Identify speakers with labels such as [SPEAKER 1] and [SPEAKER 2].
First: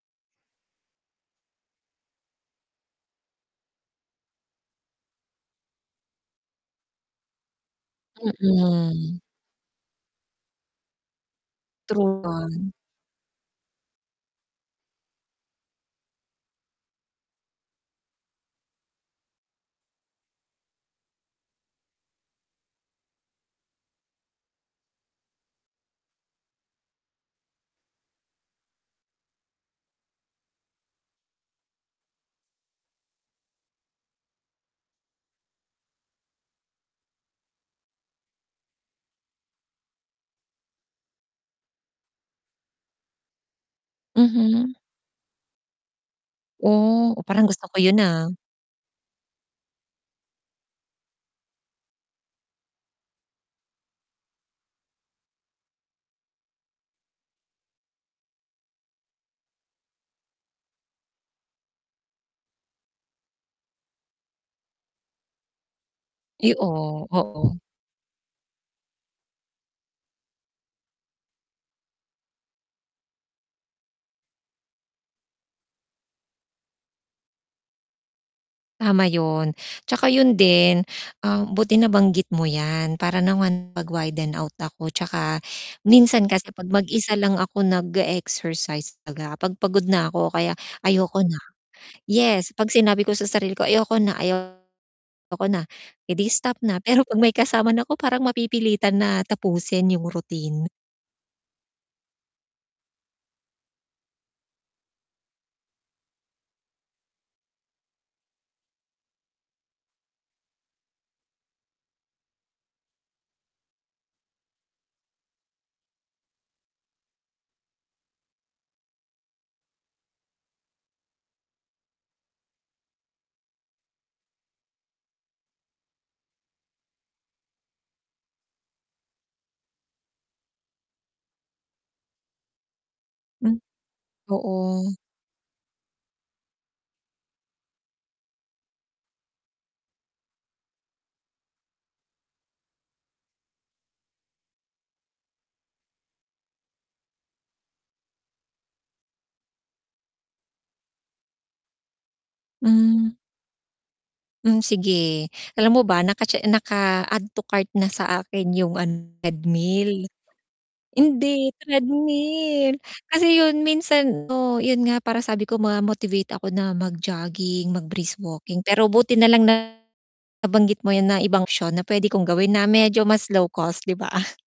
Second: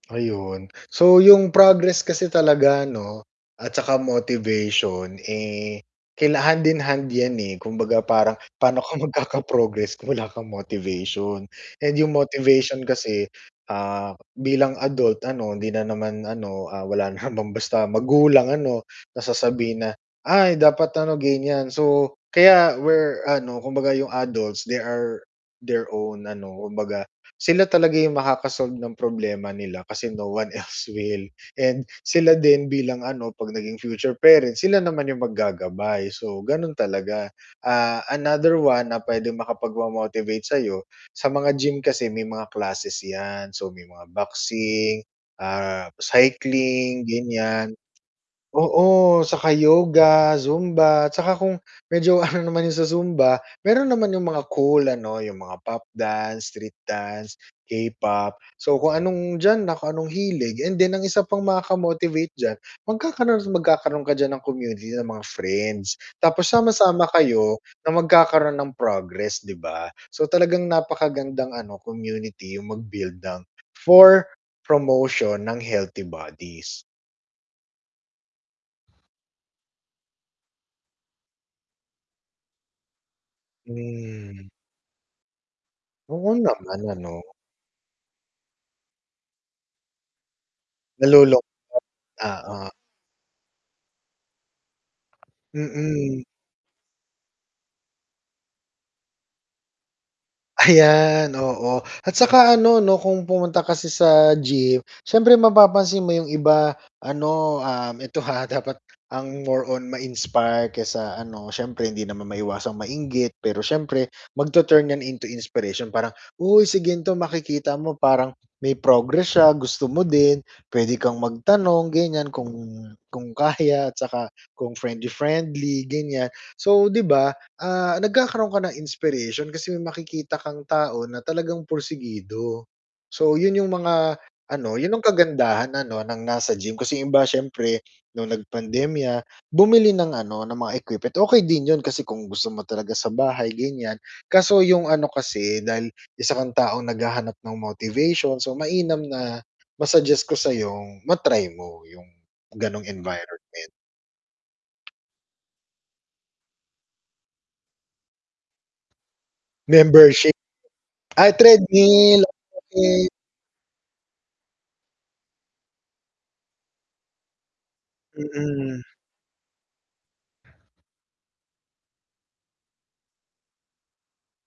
[SPEAKER 1] Ayun, so yung progress kasi talaga 'no at saka motivation, eh, kaila hand-and-hand 'yan eh. Kumbaga parang, paano ka
[SPEAKER 2] Mm.
[SPEAKER 1] magkaka-progress kung wala kang motivation. And yung
[SPEAKER 2] True 'yan.
[SPEAKER 1] motivation kasi, ah, bilang adult ano, hindi na naman ano, ah, wala namang basta magulang ano, na sasabihin na, "Ay dapat ano, ganyan." So, kaya we're ano, kumbaga, yung adults, they are their own ano, kumbaga sila talaga yung makaka-solve ng problema nila kasi no one else will and sila din bilang ano, 'pag naging future parents, sila naman yung maggagabay, so, ganun talaga. Ah, another one na pwedeng makapagpa-motivate sa'yo, sa mga gym kasi may mga classes 'yan, so, may mga
[SPEAKER 2] Mhm.
[SPEAKER 1] boxing, ah, cycling
[SPEAKER 2] Oh, parang gusto
[SPEAKER 1] ganyan.
[SPEAKER 2] ko yun ah.
[SPEAKER 1] Oo, tsaka yoga, zumba, tsaka kung medyo ano, naman yun sa zumba, meron naman yung mga cool ano, yung mga pop dance, street dance, K-pop. So, kung anong diyan na kung anong hilig, and then ang isa pang makaka-motivate diyan, magkakaroon at magkakaroon ka diyan ng community ng mga friends, tapos
[SPEAKER 2] I oh,
[SPEAKER 1] sama-sama kayo
[SPEAKER 2] oo.
[SPEAKER 1] na magkakaroon ng progress, 'di ba? So, talagang napakagandang ano community, yung mag-build ng for promotion ng healthy bodies.
[SPEAKER 2] Tama yun. Tsaka yun din, ah, buti nabanggit mo 'yan para naman mag-widen
[SPEAKER 1] Hmm.
[SPEAKER 2] out ako, tsaka minsan
[SPEAKER 1] Oo
[SPEAKER 2] kasi 'pag
[SPEAKER 1] naman ano.
[SPEAKER 2] mag-isa lang ako nag-e-exercise, baga 'pag pagod na 'ko o kaya ayoko na.
[SPEAKER 1] Nalulungkot,
[SPEAKER 2] Yes
[SPEAKER 1] oo.
[SPEAKER 2] 'pag sinabi ko sa sarili ko, "Ayoko na. Ayoko na." Eh
[SPEAKER 1] Mm.
[SPEAKER 2] 'di stop na, pero 'pag may kasama na 'ko parang mapipilitan na tapusin yung routine.
[SPEAKER 1] Ayan, oo, at saka ano 'no, kung pumunta kasi sa gym, siyempre mapapansin mo yung iba ano, um, eto ha dapat ang more on ma-inspire kesa ano, siyempre hindi naman maiwasang mainggit pero siyempre magtu-turn 'yan into inspiration parang, uy si gan'to, makikita mo, parang may progress siya, gusto mo din, pwede kang magtanong ganyan, kung kung kaya at saka kung friendly-friendly ganyan. So, 'di ba, ah, nagkakaroon ka ng inspiration kasi makikita kang tao na talagang pursigido. So,
[SPEAKER 2] M
[SPEAKER 1] yun yung mga ano, yun
[SPEAKER 2] Oo.
[SPEAKER 1] ang kagandahan ano, ng nasa gym, kasi yung iba siyempre nung nag-pandemya bumili ng ano, ng mga equipment, okey din yun kasi kung gusto mo talaga sa bahay ganyan. Kaso yung ano kasi dahil isa kang taong naghahanap ng motivation, so mainam na ma-suggest ko sa'yong ma-try mo yung ganong
[SPEAKER 2] Mm.
[SPEAKER 1] environment.
[SPEAKER 2] Hmm, sige. Alam mo ba naka-che naka-add to cart na sa akin yung ano treadmill.
[SPEAKER 1] Membership. Ay
[SPEAKER 2] Hindi
[SPEAKER 1] treadmill,
[SPEAKER 2] treadmill,
[SPEAKER 1] okay.
[SPEAKER 2] kasi yun minsan, oo, yun nga parang sabi ko ma-motivate ako na mag-jogging, mag-brisk walking pero
[SPEAKER 1] Mm.
[SPEAKER 2] buti nalang nabanggit mo 'yan na ibang syon na pwede kong gawin, na medyo mas low-cost, 'di ba?